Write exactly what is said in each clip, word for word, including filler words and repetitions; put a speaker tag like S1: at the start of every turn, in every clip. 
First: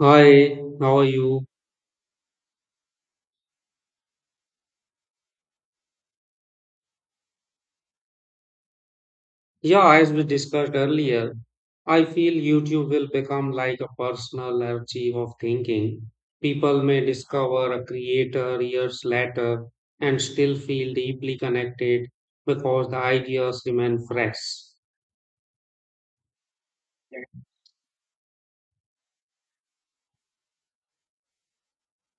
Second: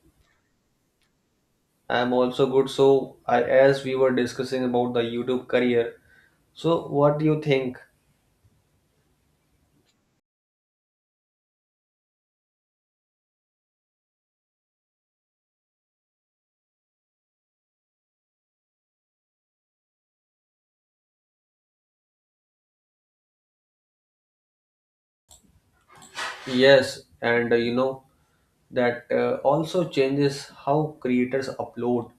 S1: Hi, how are you?
S2: I'm also good. So, I, as we were discussing about the YouTube career, so what do you think?
S1: Yeah, as we discussed earlier, I feel YouTube will become like a personal archive of thinking. People may discover a creator years later and still feel deeply connected because the ideas remain fresh.
S2: Yes, and uh, you know that uh, also changes how creators upload.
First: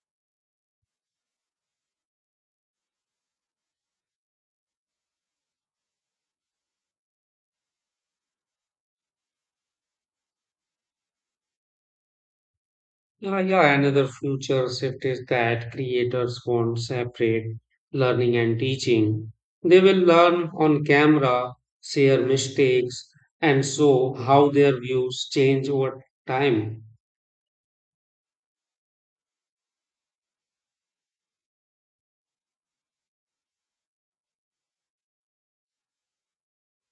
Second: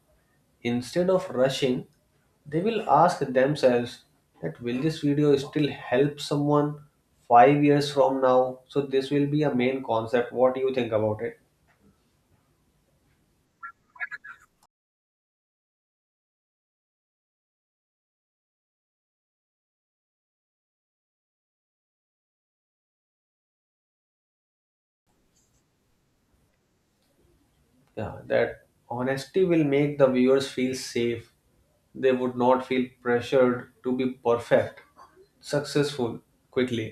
S2: Instead of rushing, they will ask themselves that will this video still help someone five years from now? So, this will be a main concept. What do you think about it?
S1: Yeah, yeah, another future shift is that creators won't separate learning and teaching. They will learn on camera, share mistakes, and show how their views change over time.
S2: Yeah, that honesty will make the viewers feel safe. They would not feel pressured to be perfect, successful, quickly.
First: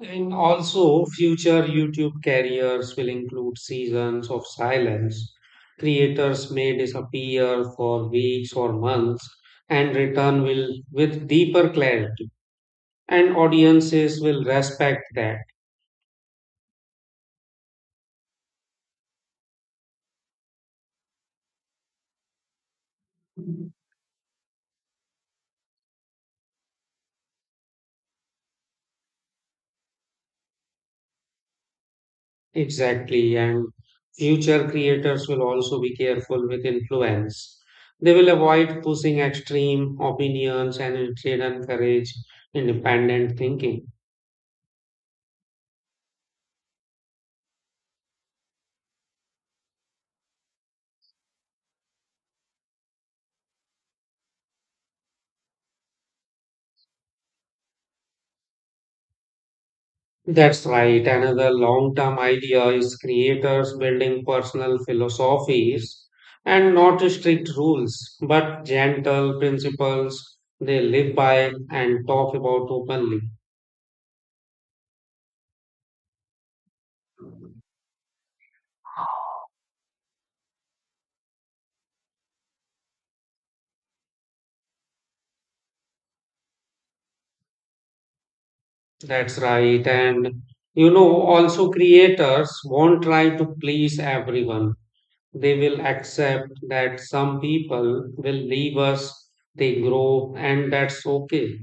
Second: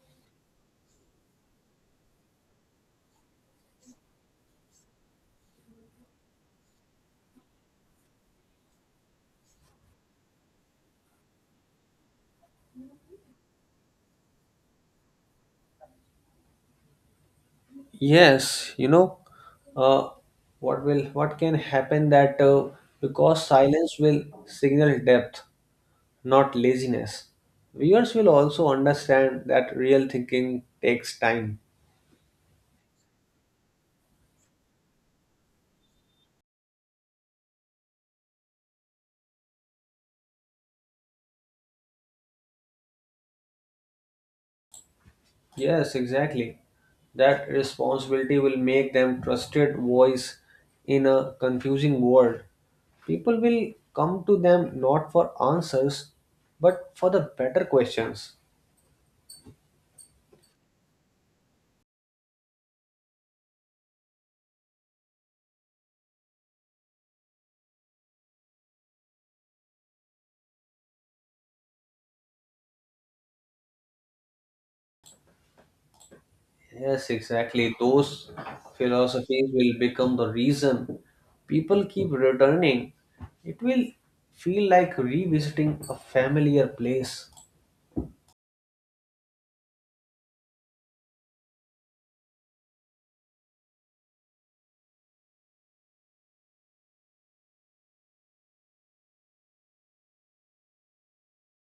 S1: And also, future YouTube careers will include seasons of silence. Creators may disappear for weeks or months and return will with deeper clarity, and audiences will respect that.
S2: Yes, you know, uh, what will what can happen that uh, because silence will signal depth, not laziness. Viewers will also understand that real thinking takes time.
S1: Exactly, and future creators will also be careful with influence. They will avoid pushing extreme opinions and instead encourage independent thinking.
S2: Yes, exactly, that responsibility will make them trusted voice in a confusing world. People will come to them not for answers, but for the better questions.
S1: That's right. Another long term idea is creators building personal philosophies and not strict rules, but gentle principles they live by and talk about openly.
S2: Yes, exactly. Those philosophies will become the reason people keep returning. It will feel like revisiting a familiar place.
S1: That's right. And you know, also creators won't try to please everyone. They will accept that some people will leave us, they grow, and that's okay.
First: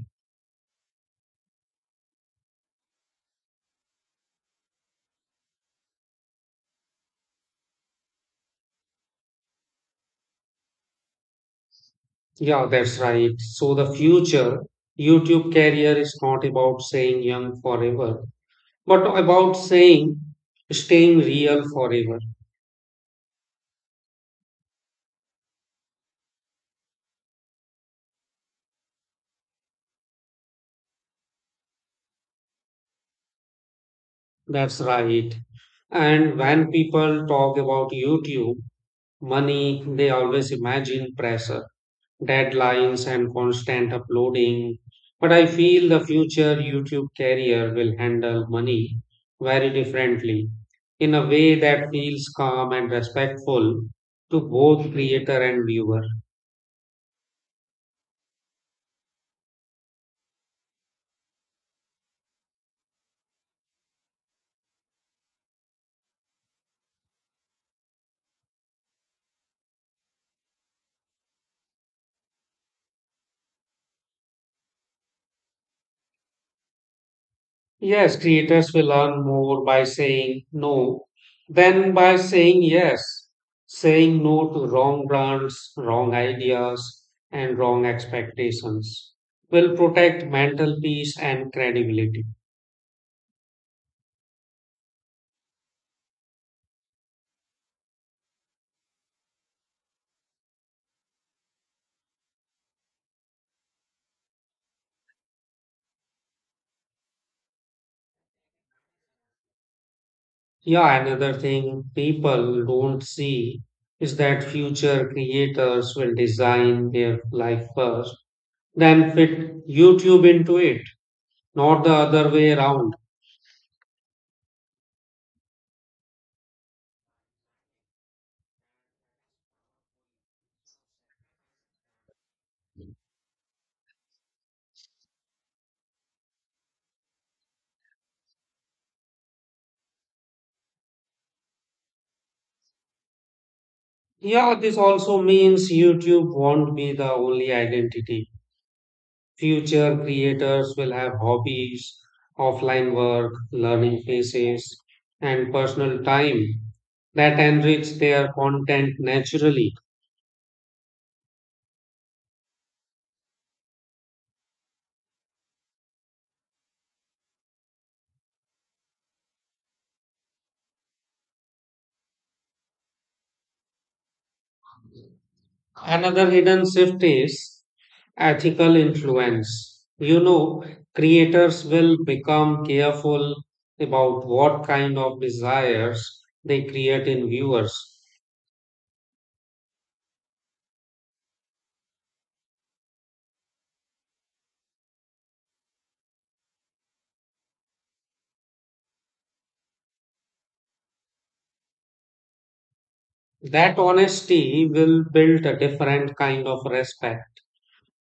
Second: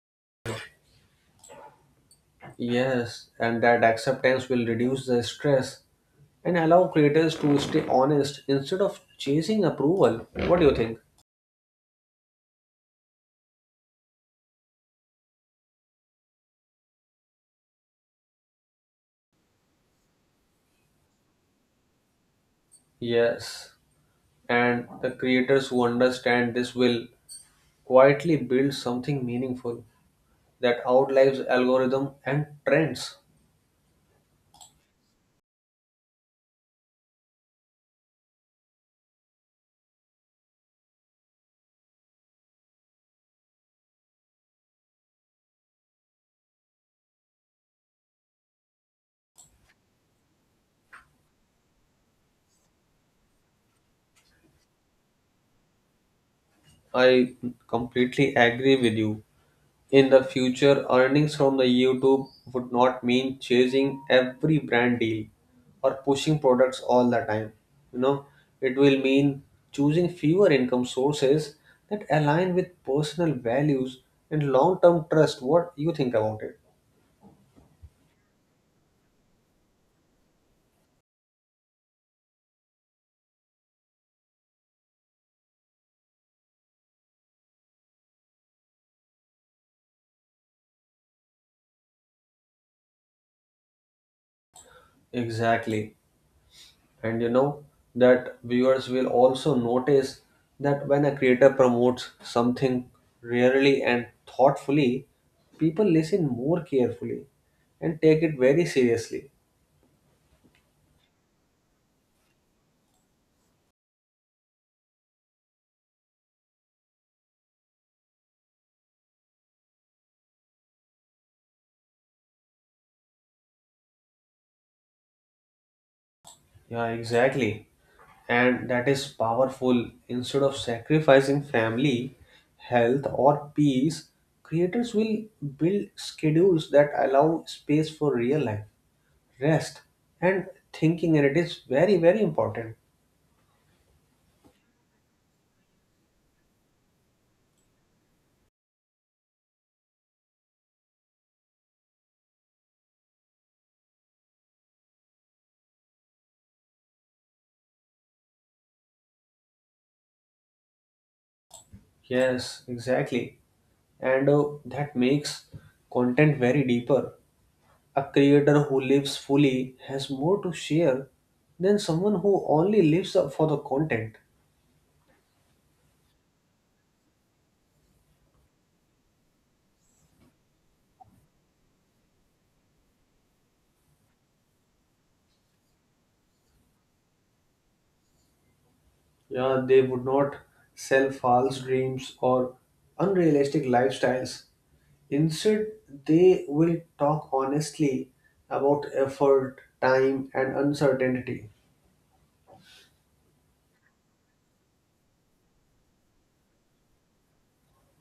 S2: Yes, and that acceptance will reduce the stress and allow creators to stay honest instead of chasing approval. What do you think?
S1: Yeah, that's right. So the future YouTube career is not about saying young forever, but about saying staying real forever.
S2: Yes, and the creators who understand this will quietly build something meaningful that outlives algorithm and trends.
S1: That's right. And when people talk about YouTube, money, they always imagine pressure deadlines and constant uploading. But I feel the future YouTube career will handle money very differently in a way that feels calm and respectful to both creator and viewer.
S2: I completely agree with you. In the future, earnings from the YouTube would not mean chasing every brand deal or pushing products all the time. You know, it will mean choosing fewer income sources that align with personal values and long-term trust. What you think about it?
S1: Yes, creators will earn more by saying no than by saying yes. Saying no to wrong brands, wrong ideas, and wrong expectations will protect mental peace and credibility.
S2: Exactly. And you know that viewers will also notice that when a creator promotes something rarely and thoughtfully, people listen more carefully and take it very seriously.
S1: Yeah, another thing people don't see is that future creators will design their life first, then fit YouTube into it, not the other way around.
S2: Yeah, exactly, and that is powerful. Instead of sacrificing family, health, or peace, creators will build schedules that allow space for real life, rest, and thinking, and it is very very important.
S1: Yeah, this also means YouTube won't be the only identity. Future creators will have hobbies, offline work, learning phases, and personal time that enrich their content naturally.
S2: Yes, exactly. And uh, that makes content very deeper. A creator who lives fully has more to share than someone who only lives up for the content.
S1: Another hidden shift is ethical influence. You know, creators will become careful about what kind of desires they create in viewers.
S2: Yeah, they would not sell false dreams or unrealistic lifestyles. Instead, they will talk honestly about effort, time, and uncertainty.
S1: That honesty will build a different kind of respect.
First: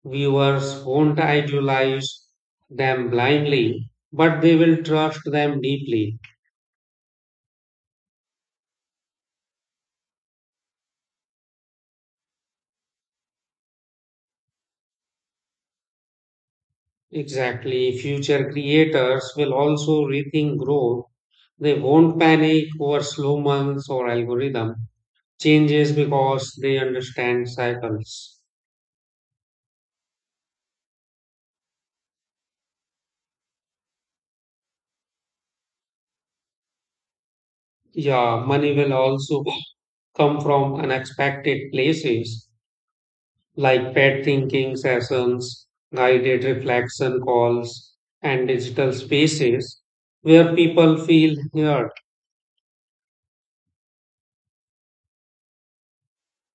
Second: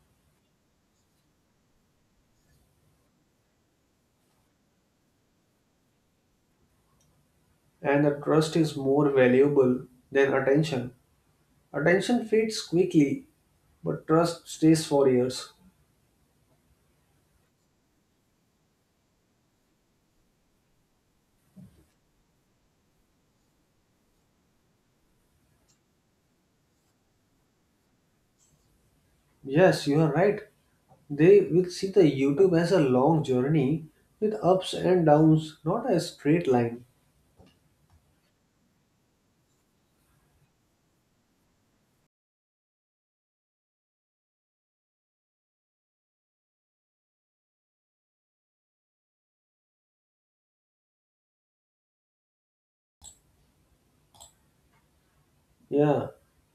S1: Viewers won't idealize them blindly, but they will trust them deeply.
S2: And the trust is more valuable than attention. Attention fades quickly, but trust stays for years.
S1: Exactly. Future creators will also rethink growth. They won't panic over slow months or algorithm changes because they understand cycles.
S2: Yes, you are right. They will see the YouTube as a long journey with ups and downs, not a straight line.
S1: Yeah, money will also come from unexpected places like pet thinking sessions, guided reflection calls, and digital spaces where people feel heard.
S2: Yeah,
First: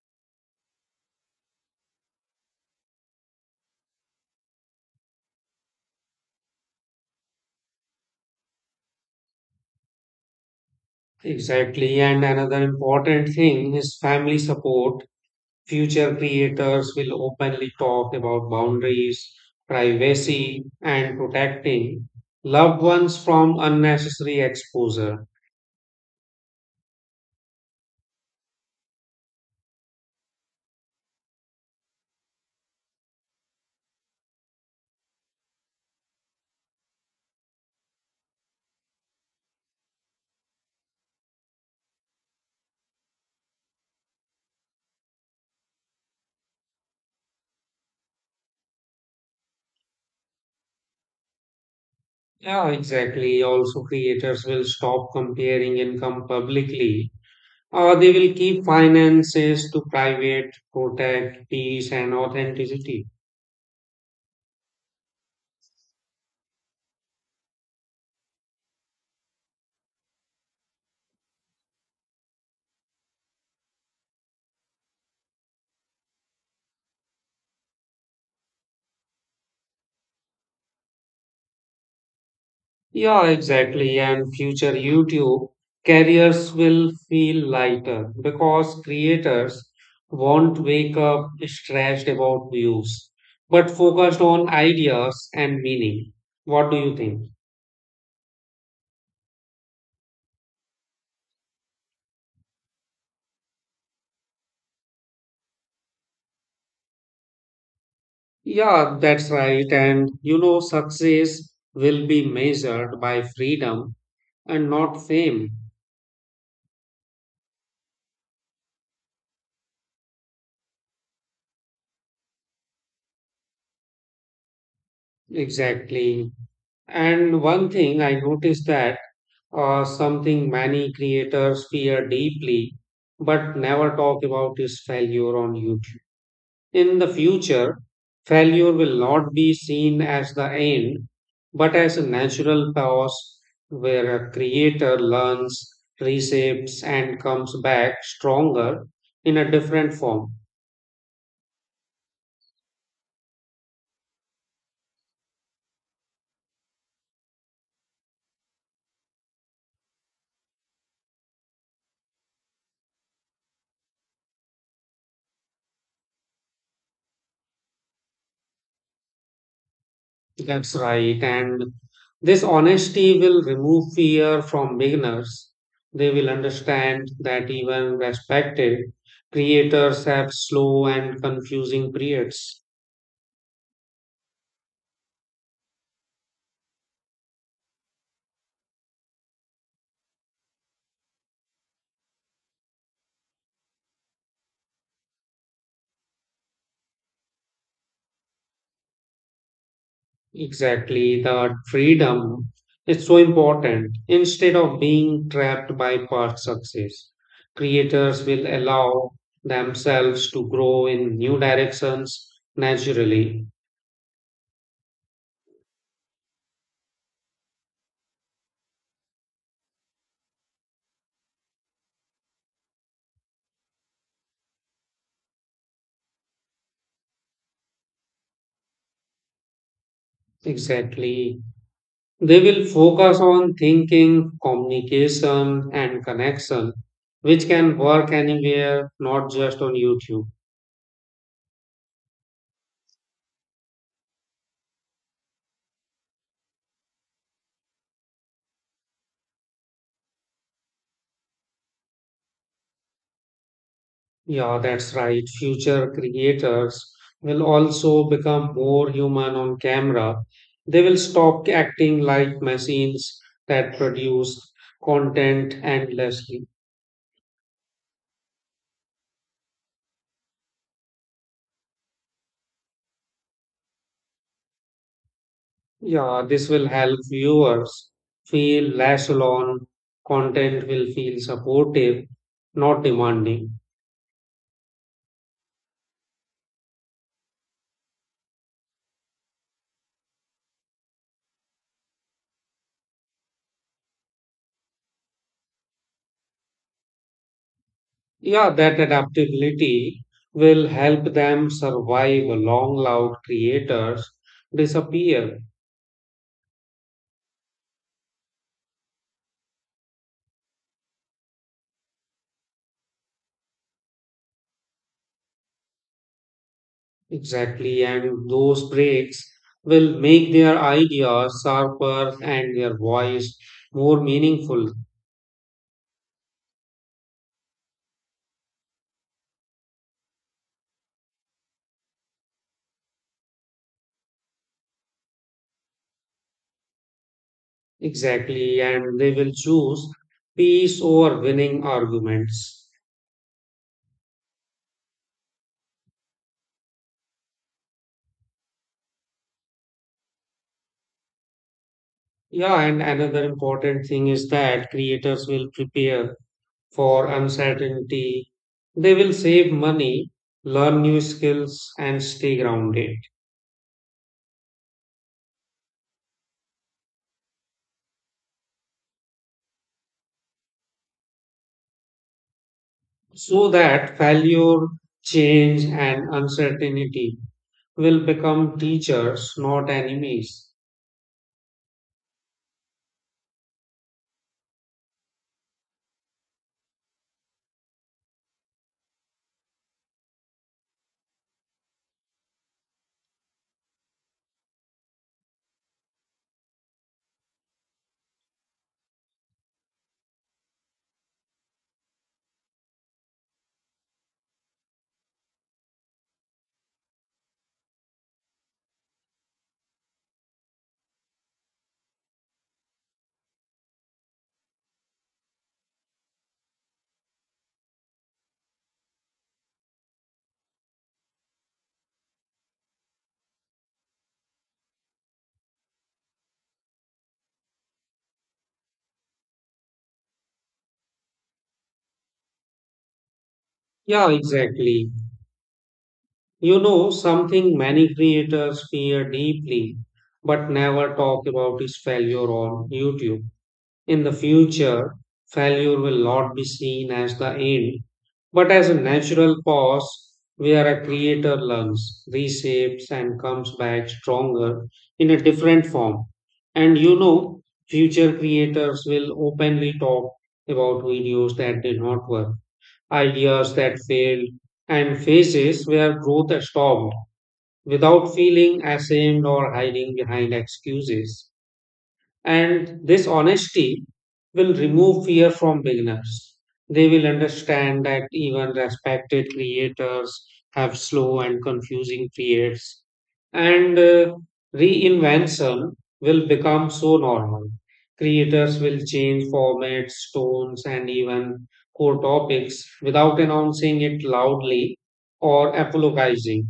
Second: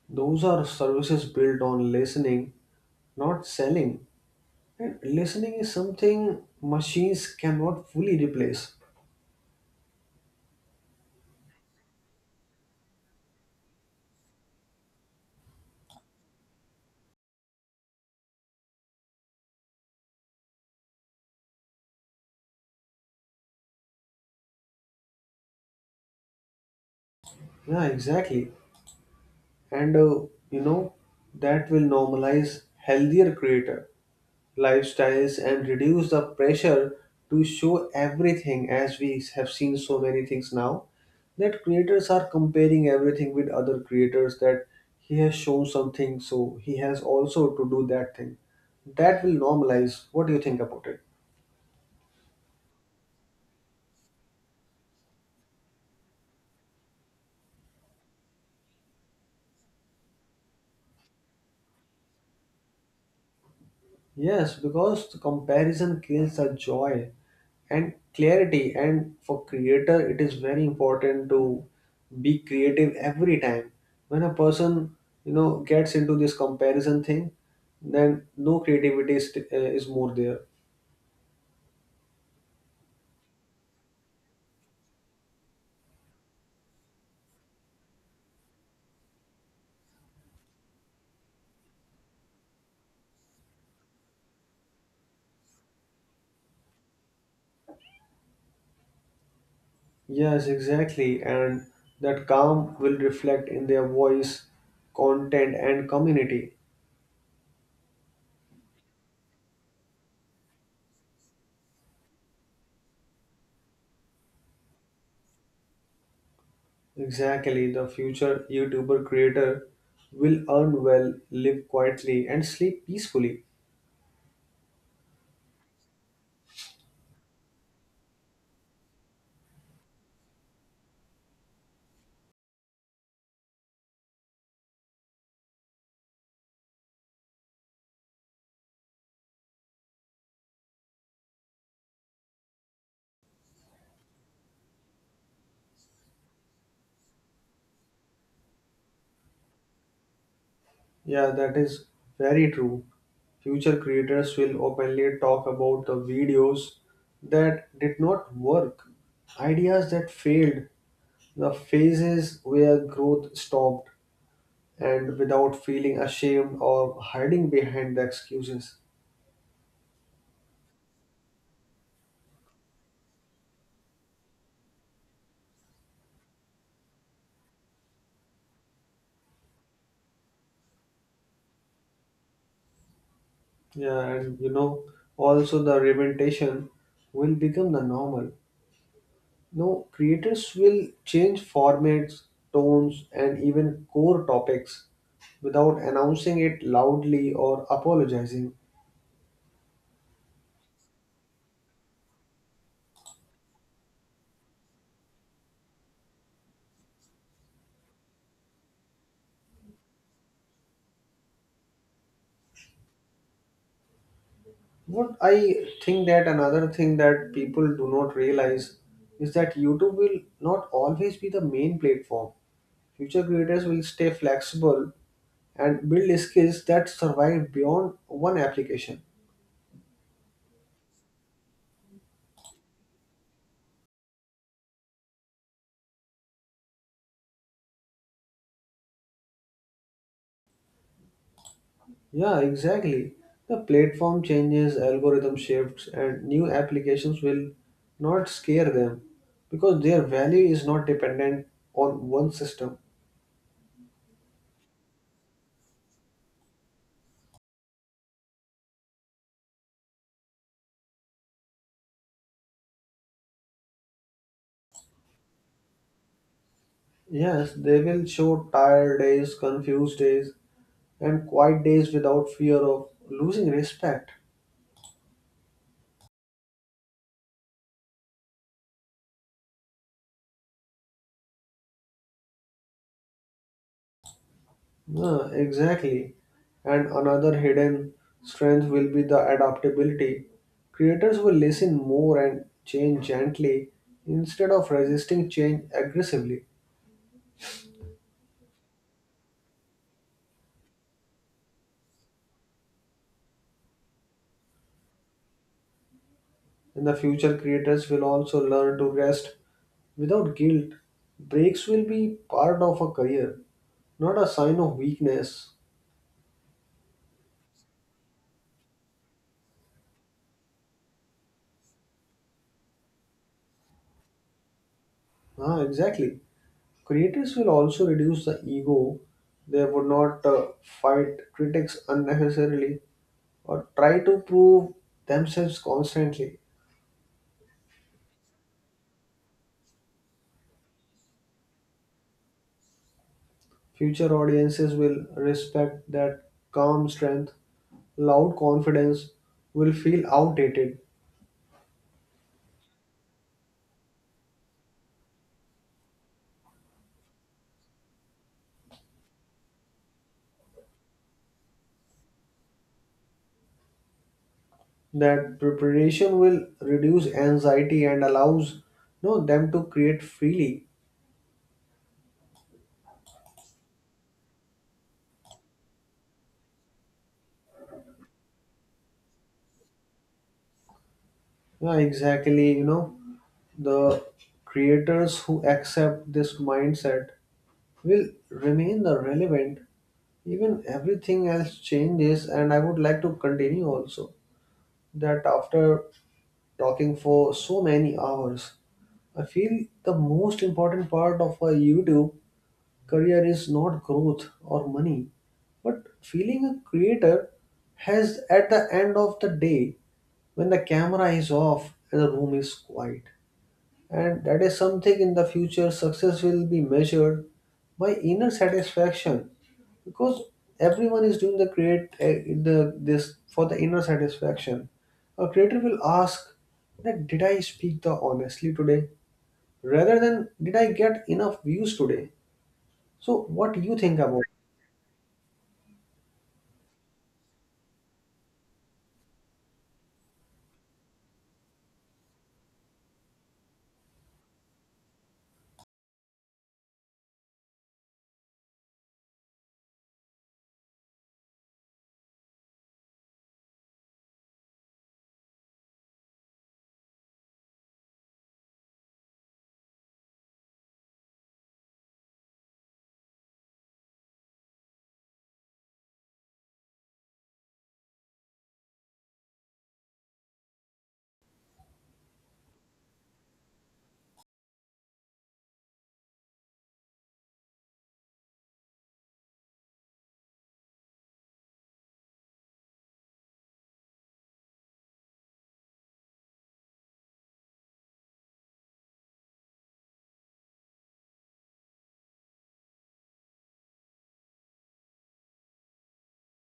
S2: those are services built on listening, not selling. And listening is something machines cannot fully replace.
S1: Exactly. And another important thing is family support. Future creators will openly talk about boundaries, privacy, and protecting loved ones from unnecessary exposure.
S2: Yeah, exactly. And uh, you know, that will normalize healthier creator lifestyles and reduce the pressure to show everything, as we have seen so many things now, that creators are comparing everything with other creators, that he has shown something, so he has also to do that thing. That will normalize. What do you think about it?
S1: Yeah, exactly. Also, creators will stop comparing income publicly, or they will keep finances to private, protect peace and authenticity.
S2: Yes, because the comparison kills the joy and clarity. And for creator, it is very important to be creative every time. When a person, you know, gets into this comparison thing, then no creativity is, uh, is more there.
S1: Yeah, exactly. And future YouTube careers will feel lighter because creators won't wake up stressed about views, but focused on ideas and meaning. What do you think?
S2: Yes, exactly. And that calm will reflect in their voice, content, and community.
S1: Yeah, that's right. And you know, success will be measured by freedom and not fame.
S2: Exactly. The future YouTuber creator will earn well, live quietly, and sleep peacefully.
S1: Exactly. And one thing I noticed that uh, something many creators fear deeply but never talk about is failure on YouTube. In the future, failure will not be seen as the end but as a natural pause where a creator learns, reshapes, and comes back stronger in a different form.
S2: Yeah, that is very true. Future creators will openly talk about the videos that did not work, ideas that failed, the phases where growth stopped, and without feeling ashamed or hiding behind the excuses.
S1: That's right. And this honesty will remove fear from beginners. They will understand that even respected creators have slow and confusing periods.
S2: Yeah, and you know, also the representation will become the normal. No, creators will change formats, tones, and even core topics without announcing it loudly or apologizing.
S1: Exactly. The freedom is so important. Instead of being trapped by past success, creators will allow themselves to grow in new directions naturally.
S2: What I think, that another thing that people do not realize is that YouTube will not always be the main platform. Future creators will stay flexible and build skills that survive beyond one application.
S1: Exactly. They will focus on thinking, communication, and connection, which can work anywhere, not just on YouTube.
S2: Yeah, exactly. The platform changes, algorithm shifts, and new applications will not scare them because their value is not dependent on one system.
S1: Yeah, that's right. Future creators will also become more human on camera. They will stop acting like machines that produce content endlessly.
S2: Yes, they will show tired days, confused days, and quiet days without fear of losing respect.
S1: Yeah, this will help viewers feel less alone. Content will feel supportive, not demanding.
S2: Yeah, exactly. And another hidden strength will be the adaptability. Creators will listen more and change gently instead of resisting change aggressively.
S1: Yeah, that adaptability will help them survive long loud creators disappear.
S2: In the future, creators will also learn to rest without guilt. Breaks will be part of a career, not a sign of weakness.
S1: Exactly, and those breaks will make their ideas sharper and their voice more meaningful.
S2: Ah, exactly. Creators will also reduce the ego. They would not uh, fight critics unnecessarily or try to prove themselves constantly.
S1: Exactly, and they will choose peace over winning arguments.
S2: Future audiences will respect that calm strength. Loud confidence will feel outdated.
S1: Yeah, and another important thing is that creators will prepare for uncertainty. They will save money, learn new skills, and stay grounded
S2: That preparation will reduce anxiety and allows, you know, them to create freely.
S1: so that failure, change, and uncertainty will become teachers, not enemies.
S2: Yeah, exactly, you know, the creators who accept this mindset will remain the relevant even everything else changes. And I would like to continue also that after talking for so many hours, I feel the most important part of a YouTube career is not growth or money, but feeling a creator has at the end of the day when the camera is off and the room is quiet. And that is something. In the future, success will be measured by inner satisfaction, because everyone is doing the create eh, the this for the inner satisfaction. A creator will ask that did I speak the honestly today, rather than did I get enough views today. So what do you think
S1: Yeah,
S2: about?
S1: exactly. You know, something many creators fear deeply but never talk about is failure on YouTube. In the future, failure will not be seen as the end, but as a natural pause where a creator learns, reshapes, and comes back stronger in a different form. And you know, future creators will openly talk about videos that did not work, ideas that failed, and phases where growth stopped without feeling ashamed or hiding behind excuses. And this honesty will remove fear from beginners. They will understand that even respected creators have slow and confusing creates, and uh, reinvention will become so normal. Creators will change formats, tones, and even core topics without announcing it loudly or apologizing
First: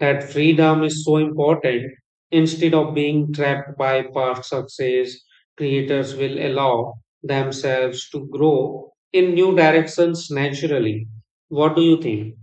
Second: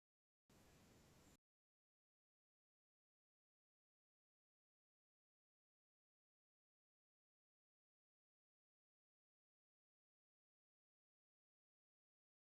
S1: that freedom is so important. Instead of being trapped by past success, creators will allow themselves to grow in new directions naturally. What do you think?